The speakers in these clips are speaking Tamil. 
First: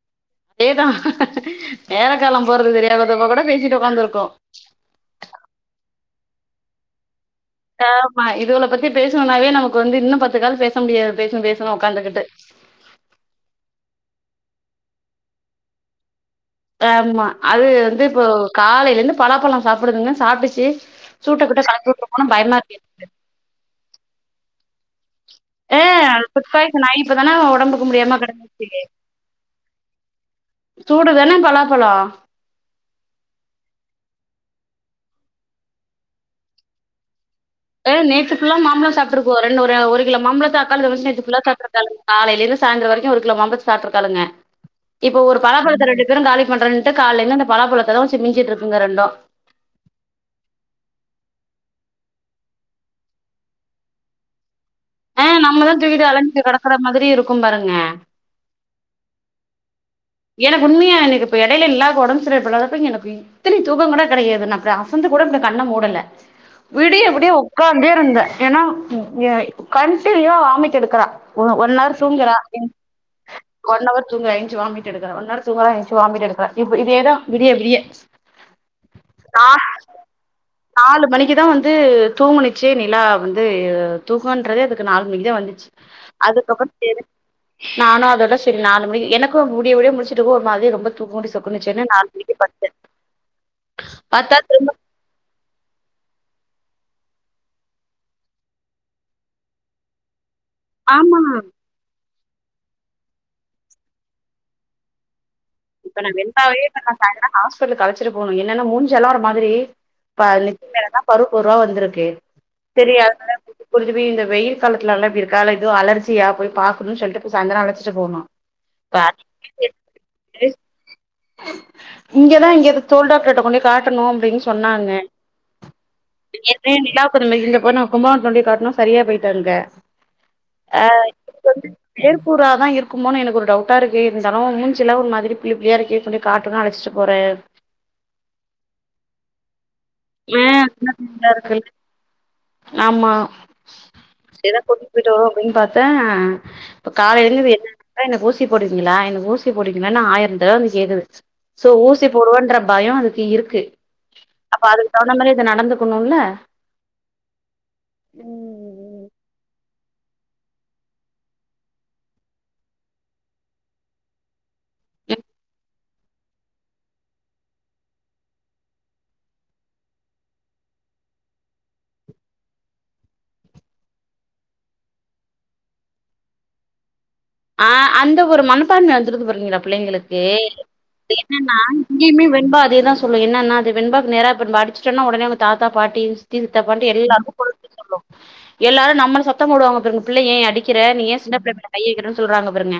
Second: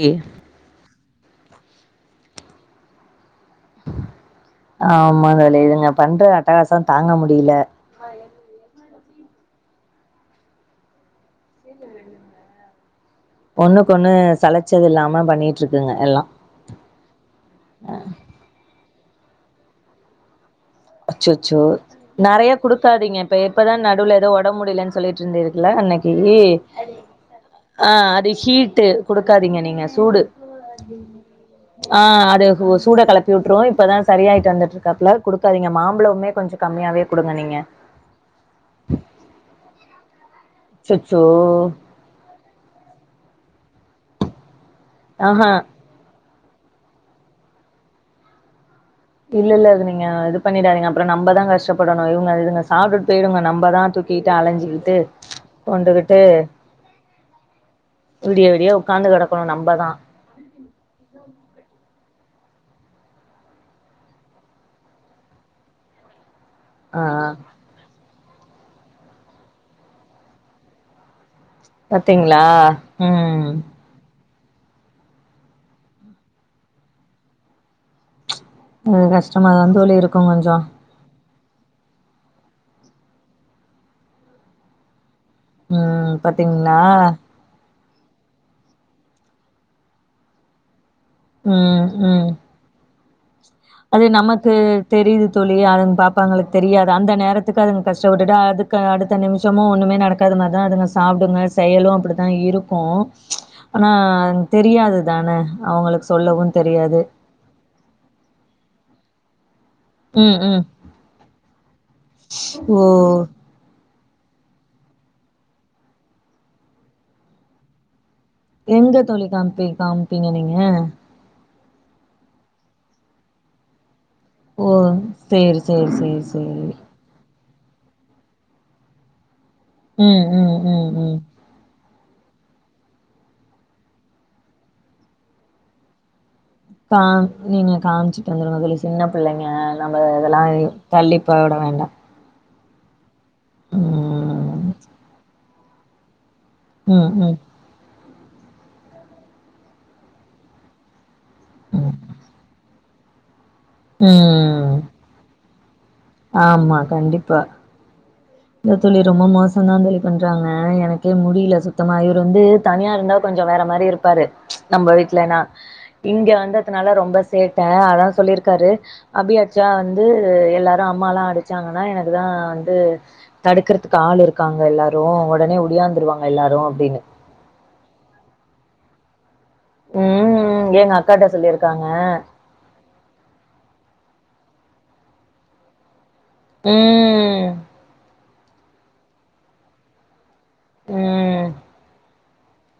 ஓகே அதேதா நேரோ கால போறது தெரியாதப்ப கூட பேசிட்டு உக்காந்துருக்கோ ஆம்மாங்க தோழி இதுங்க பண்ற அட்டகாசோ தாங்க முடி [unintelligible] இதுகல பத் தி பேசுணுன்னாவே நமக்கு வந்து இன்னு பத்து கால் பேச முடியாது பேசுணு பேசுணு உக்காந்துகிட்டு ஒண்ணுக்கு ஒண்ணு சளைச்சது இல்லாம பண்ணிட்டு இருக்குங்கு எல்லா ஆம்மா அது வந்து இப்போ காலையிலந்து பலாப்பழ சாப்புடுதுங்க சாப்பிட்டுச்சு அச்சோச்சோ நெறய குடுக்காாதீங்க இப்ப இப்பதா நடுவுல எதோ ஒடம்பு முடி யிலன் சொல்லிட் டிருந்தீர்கல்ல ஆ அன்னைக்கி ஃபுட் பாய்சன் ஆயி இப்பதான ஒடம்புக்கு அ முடியாம அது கெடந்துச்சு ஹீட்டு குடுக்காதீங்க நீங்க சூடு சூடுதான பலாப்பழ ஆ அத [unintelligible] சூட களப்பி விட்டுரு இப்பதா சரியாயிட்டு வந்துட்டு இருக்காப்புல குடுக் காதிங்க மாம்பழமே கொஞ்ச கம்மியாவே குடுங்க நீங் அ நேத்து ஃபுல்லா மாம்பழ சாப்பிட்ருக்கோ ரெண்டு ஒரு ஒரு கிலோ மாம்பழத்த அக்காலு தங்கச்சியு நேத்து அச்சச்சோ ஃபுல்லாசாப்ட்ருகாளுங்க காலைலிருந்து சாயந்தர வரைக் ஒரு கிலோ மாம்பழத்த சாப்ட்டுருக்காளுங்க இப்போ ஒரு ஆஹா பலாப்பழத்த ரெண்டு பேருங்காலிப் பண்றன்ட்டு காலைலருந்து அந்த பலாபழத்த எல்லா வெச்சு மிஞ்சிட்ருக்கு இல்ல இல்ல அது நீங்க இது பண்ணிடாதீங்க அப்ற நம்மதா கஷ்டப்ப டணு இவங்க இதுங்க சாப்ட்டுட்டு போயிடுங்க நம்பதா தூக்கிட்டு அலைஞ்சி கிட்டு ஆ நம்மதா தூக்கிட்டு கொண்டுகிட்டு அலைஞ்சு கெடக்குற மாதிரி இருக்கும் பாருங்க விடிய விடிய உக்காந்து கெடக்கணு நம் பதா மாத்திரைய போடாதப்ப எனக்கு இத்தினி தூக்க கூட கிடையாது நா இப்டி அசந்து கூட இப்டி கண்ண மூடல ஆ விடிய விடிய உக்காந்தே இருந்தே ஏனா எ கண்டினியூவா வாமிட் எடுக்குறா ஒ ஒன் ஹவர் தூங்கறா பாத்தீங்களா? ம் ஒன் அவர் தூங்க எனிச்சு வாமிட் எடுக்கற ஒன்னார் தூங்கறா என்ச்சு வாமிட் எடுக்கறா இப்ப இதே தா விடிய விடிய அது கஷ்டமா தா தோழி இருக்கு கொஞ்சோ இதா வந்து தூங்குணிச்சு நிலா வந்து தூக்கன்றதே அதுக்கு நால இதா வந்துச்சு ம் அதுக்கப்றோ பாத்தீங்களா? நானு அதோட செரி நாலு மணிக்கு எனக்கு விடிய விடிய முழிச்சிட்டுக்கு ஒரு மாதிரி ரொம்ப தூக்க மட்டு ம், சொக்குனுச்சுன்னு நாலு ம். மணிக்கு படுத்தே அது பாத்தா நமக்கு தெரியுது தோழி அதுங்க பாப்பாங்களுக் தெரியாது அந்த நேரத்துக்கு அது கஷ்டப்பட்டுட்டு அதுக்கு அடுத்த நிமிஷமு ஒண்ணுமே நடக்க காத மார்தா அதுங்க ஆமா சாப்டுங்க செயலு அப் தா இருக்கு ஆனா தெரியாது தான இப்ப அவங்களுக்கு நா சொல்லவும் வென்பாவயே இப்ப தெரியாது. சாய்ந்தர ஹாஸ்பிடலுக் அழச்சிட்டு போணு என்னன்னா மூஞ் செல்லா ஒரு மாதிரி இப்ப ம், ம். லிப் மேலதா பருப்பருவா வந்திருக்கு ஓ! செரி அதனால இந்த வெயில் இந்த வெயில் காலத்துலலா இப்டி இருக்கா இல்ல இது அலர்ஜியா போய் பாக்குனு சொல்லிட்டு இப்ப சாய்ந்தரோ அழச்சிட்டு போணு எங்க தோழி காமிப்பீ காமிப்பீங்க நீங் க இங்கதா இங்க தோல் டாக்டர்ட்ட கொண்டு போய் காட் னு அப்டின்னு ஓ! சொன்னாங்க சேரி, சேரி, சேரி, ஏற்கனவே சேரி. [unintelligible] அப்ற நா கும்பகோனத்துல இருந்தே காட்னோ சரியா போய்ட்டாருங்க ம், ம், அ ம், ம். ஏற்கூற தா இருக்குமோனு எனக்கு ஒரு டவுட்டா இருக்கு இருந்தாலு மூஞ்சில ஒரு மாதிரிப் புள்ளிப் புள்ளியாருக்கு கா நீங்க காமுச்சுட்டு வந்துருங்க அதுல சின்ன புள்ளைங்க ந இதெல்லா தள்ளி போட வேண்டா ஆமா எதோ கூட்டின் போய்ட்டோ அப்படின் பாத்தா இப்ப ம், ம், காலேயில்ருந்து என்ன க எனக்கு ஊசி போடுவீங்களா எனக்கு ஊசி போடுவீங்களான்னு ஆயிர தடவ வந்து கேக்குது சோ ம். ஊசி போடுவன்ற பயோ அதுக்கு இருக்கு அப்ப ம். அது இது நடந்து ஆமா கண்டிப்பா இந்த துளி ரொம்ப மோசோ சுந்தாந்தலி பண்றாங்க எனக்கே முடியில சுத்தமா இவரு வந்து தனியா இருந்தா கொஞ்சோ வேற மாரி இருப்பாரு ச்சு நம்ம வீட்டுலன்னா இங்க வந்ததனால ரொம்ப சேட்ட அதா சொல்லிருக்காரு அபி அச்சா வந்து எல்லார் அம்மாலா அடிச்சாங்கன்னா எனக்குதா வந்து தடுக்ரதுக்கு ஆள் இருக்காங்க எல்லாரும ஒடனே ஒடியாந்துருவாங்க எல்லாரு அப்டின்னு ஆ அந்த ஒரு மனப்பான்ம வந்துருது பாரிங்களா பிள்ளங்களுக்கு ம். எங்க இப்ப அக்காட்ட என்னன்னா சொல்லியிருக்காங்க. இங்கயுமே வென்பா அதேதா சொல்லு என்னான்னா அது வெண்பாக்கு நேரா இப்ப நம்ப அடுச்டோனா உடனே அவுங்க தாத்தா பாட்டி சித்தி சித்தப்பான்டு எல்லாருக்கும் ம். ஃபோன் அடுச்சு சொல்லு எல்லாரு நம்மள சத்தோ போடுவாங்க பார்ங்க பிள்ளை ஏ அடிக்கிற நீ ஏ சின்ன ம். புள்ள மேல கைய வக்ரனு சொல்றாங்க பாருங்க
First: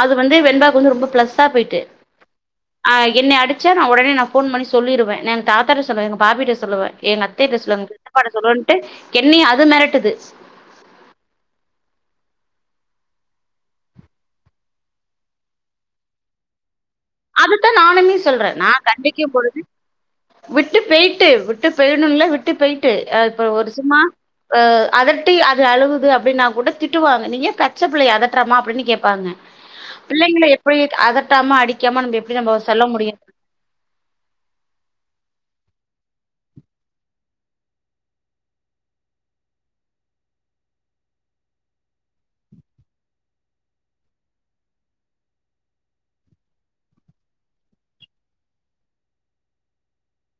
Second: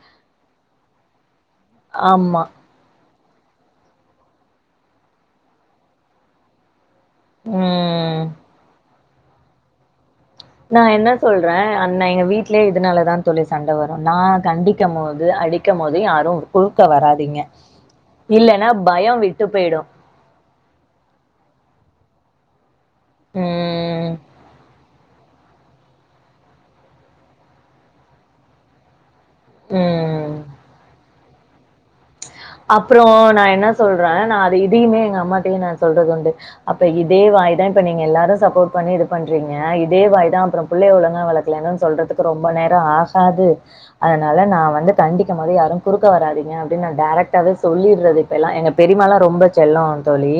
அது வந்து வெண்பாக்கு வந்து ரொம்ப பிளஸ் சா போயிட்டு ஆமா. ஆ என்னைய அடுச்சா நா உடனே நா ஃபோன் பண்ணி சொல்லிருவே நா எங்க தாத்தாட்ட சொல்லுவே பார்பிட்ட சொல்லுவே எங்க அத்தேட்ட சொல்வே எங் பெரிப் ம். பாட்ட சொல்லுவேன்ட்டு என்னய அது மெரட்டுது நா என்ன சொல்றே அன்ன எங்க வீட்லயே இதுனாலதா தோழி சண்ட வரு நா கண்டிக்க மோது அடிக்க மோது யாரும் குரு அததா நானுமே சொல்றே நா கண்டிக்க பயம் விட்டு போது போயிடும். விட்டு பேய்ட்டு விட்டு பேய்யணும்ல விட் ட்டு பேய் டு இப்ப ஒரு சும்மா ம். ஆஹ் அதட்டி அது அழுகுது அப்டின்னா கூட திட்டுவாங்க நீங்க ஏ பச்ச புள்ளய அதற்றம்மா அப்டின்னு கேப்பாங்க ம். பிள்ளைங்கள எப்டி அதட் அதட்டாம அடி க்காம நம்ப எப் அப்புறம் நான் என்ன சொல்றேன் நான் அது இதையுமே எங்க அம்மாட்டயும் நா சொல்றது உண்டு அப்ப இதே வாய் தான் இப்ப நீங்க எல்லாரும் சப்போர்ட் பண்ணி இது பண்றீங்க இதே வாய் தான் அப்புறம் புள்ளைய ஒழுங்க வளக்கல சொல்றதுக்கு ரொம்ப நேரம் ஆகாது அதனால நான் வந்து கண்டிக்கும் போது யாரும் குறுக்க வராதீங்க அப்டினு டேரக்ட் டாவே சொல்லிற்றது இப்பேல்லாம் எங்க பெரிமால்லா ரொம்ப செல்லோ தோழி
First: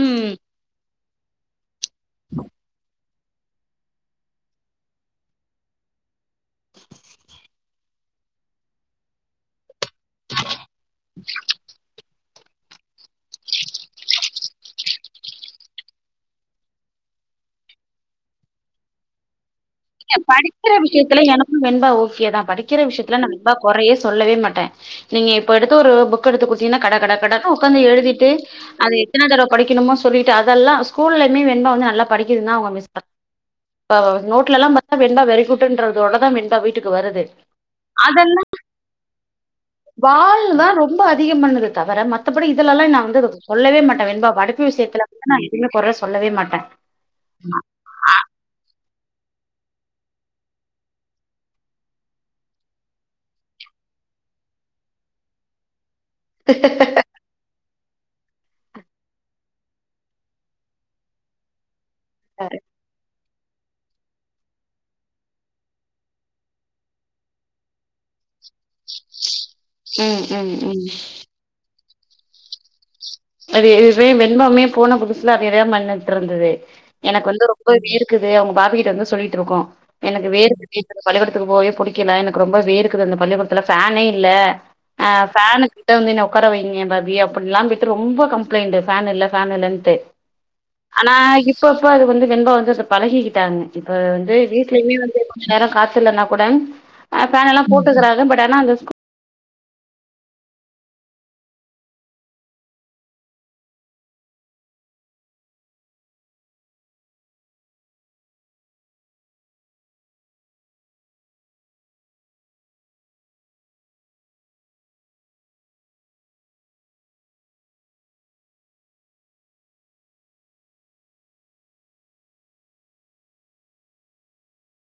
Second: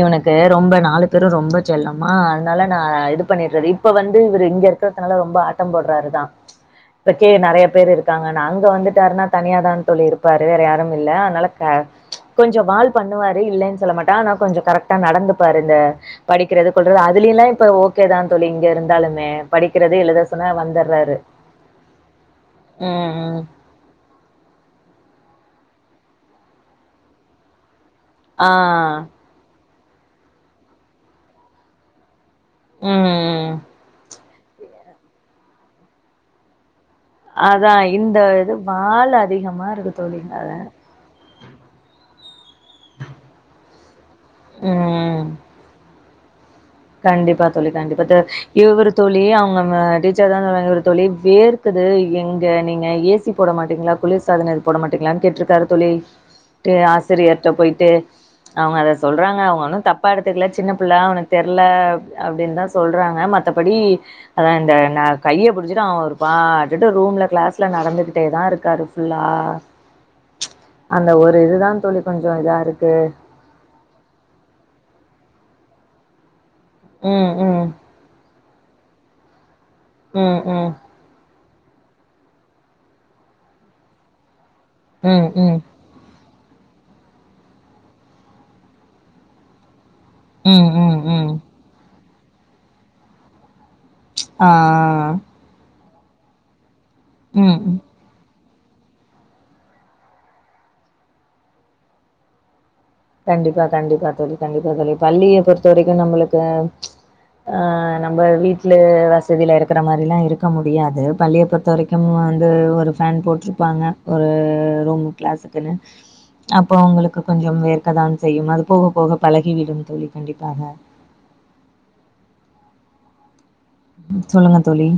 ம் இவனுக்கு ரொம்ப நாலு பேரும் ரொம்ப செல்லமா அதுனால நா இது பண்ணிடுறது இப்ப வந்து இவரு இங்க இருக்கறதுனால ரொம்ப ஆட்டம் போடுறாருதான் இப்பக்கே நெறைய பேரு இருக் ங்க அங்க வந்துட்டாருன்னா தனியா தான தோழி இருப்பாரு வேற யாரும் இல்ல அதுனால க ச் கொஞ் சோ வால் பண்ணுவாரு இல்லேன்னு சொல்ல மாட்டே ஆனா கொஞ்சோ கரெக்டா நடந்துப்பாரு இந்த படிக்கிறது கொல்றது அதுலேல்லாம் இப்ப ஓகே தான் தோழி இங்க இருந்தாலுமே படிக்கிறது, நீங்க எழுத சொன்னா படிக்கிற வந்துர்றாரு. விஷயத்துல எனக்கும் வெண்பா ஓகேதான் படிக்கிற ம், விஷயத்துல நான் ம். வென்ம்பா குறையே சொல்லவே மாட்டேன் நீங்க இப்ப எடுத்து ஒரு புக் எடுத்து குடுத்தீங்கன்னா கட கட கடனு உக்காந்து எழு தீட்டு ஆ. அத எத்தன தடவ படிக்க கனுமோ சொல்லிட்டு அதெல்லாம் ஸ்கூல்லயும் வெண்பா வந்து நல்லா படிக்கதுன்தா அவுங்க மிஸ் அ ம், ம். இப்ப நோட் வீட்லலாம் பாத் வெண்பா வெறிகுட்டுன்றது ஓட தா வெண்பா வீட்டுக்கு க்கு வருது அதான் இந்த அதெல்லா இது வால் அதிகமா இருக்கு தோழி. வாழ் அதான். தா ரொம்ப அதிகம் பண்ணது தவிர மத்த மத்தபடி இதலெல்லா நா வந்து சொல்லவே மாட்டே வெண்பா படிப்பு விஷியத்தில்ல ம். வந்து எதுமே கொற சொல்லவே மாட்ட கண்டிப்பா தோளி கண்டிப்பா தோளி இவரு தோளி அவங்க டீச்சர் தா சொன்னாங்க ஒரு தோளி வேர்க்குது எங்க நீங்க ஏசி போட மாட்டீங்களா குளிர் சாதனோ இது போட மாட்டீங்களா கேட்டிருக்காரு தோளி ட்டு ஆசிரியர்ட்டு போயிட்டு அவங்க அத சொல்றாங்க அவங்க ஒன்னு தப்பா எடுத்துக்கல சின்ன பிள்ள அவனுக்கு தெரல அப்படின்னு தா சொல்றாங்க ம மத்தபடி அதா இந்த நா கைய புடிச்சுட்டு அவ பாட்டுட்டு ரூம்ல கிளாஸ்ல நடந்து டே தா இருக்காரு புல்லா ம் ம் ம் அந்த ஒரு இதுதா தோளி கொஞ்சு இதா இருக்கு அது இதுவே வெண்பமே போன புதுசுல அதேயாத பன்னிட்டு இருந்தது எனக்கு ம், வந்து ம். ரொம்ப வேர்க்குது அவங்க பாபிகிட்ட வந்து சொல்லிட்டு இருக்கு எனக்கு ம், ம். வேர்குது பள்ளிகூடத்துல க்கு போகவே புடிக்கல எனக்கு ரொம்ப வேர்க்குது அந்த பள்ளிக்கூடத்துல ஃபனே இல்ல ஆ ம், ம். ஃபேன்னு கிட்ட வந்து என்ன க்கற வையிங்க பாபி அப்படில்லா ரொம்ப கம்ப்ளைண்ட்டு ஃபேன் இல்ல ஃபேன் இல்லன்ட்டு ம், ம், ஆனா ம். இப்பப்ப அது வந்து வென்பா வந்து பழகிக்கிட்டாங்க இப்ப வந்து வீடலயுமே ஆ. வந்து கொஞ்சு நேரோ காத் த்தில்லன்னா கூட ம் பேன் எல்லா ம் போட்டுக்கிறாங்க பட் னா அந்த ஸ்கூ கண்டிப்பா கண்டிப்பா தோளி கண்டிப்பா தோளி பள்ளியை பொறுத்த வரைக்கு நம்மளுக்கு ஆ நம்ம வீட்டுல வசதியில இருக்கிற மாரி எல்லா இருக்க முடியாது பள்ளியை பொறுத்த வரைக்கும் வந்து ஒரு ஃபேன் போட்டிருப்பாங்க ஒரு ரூமு கிளாஸுக்குன்னு அப்போ அவங்களுக்கு கொஞ்சும் வேர் க்க தான் செய்யும் அது போக போக பழகி விடும் தோளி கண்டிப்பாக சொல்லுங்க தோளி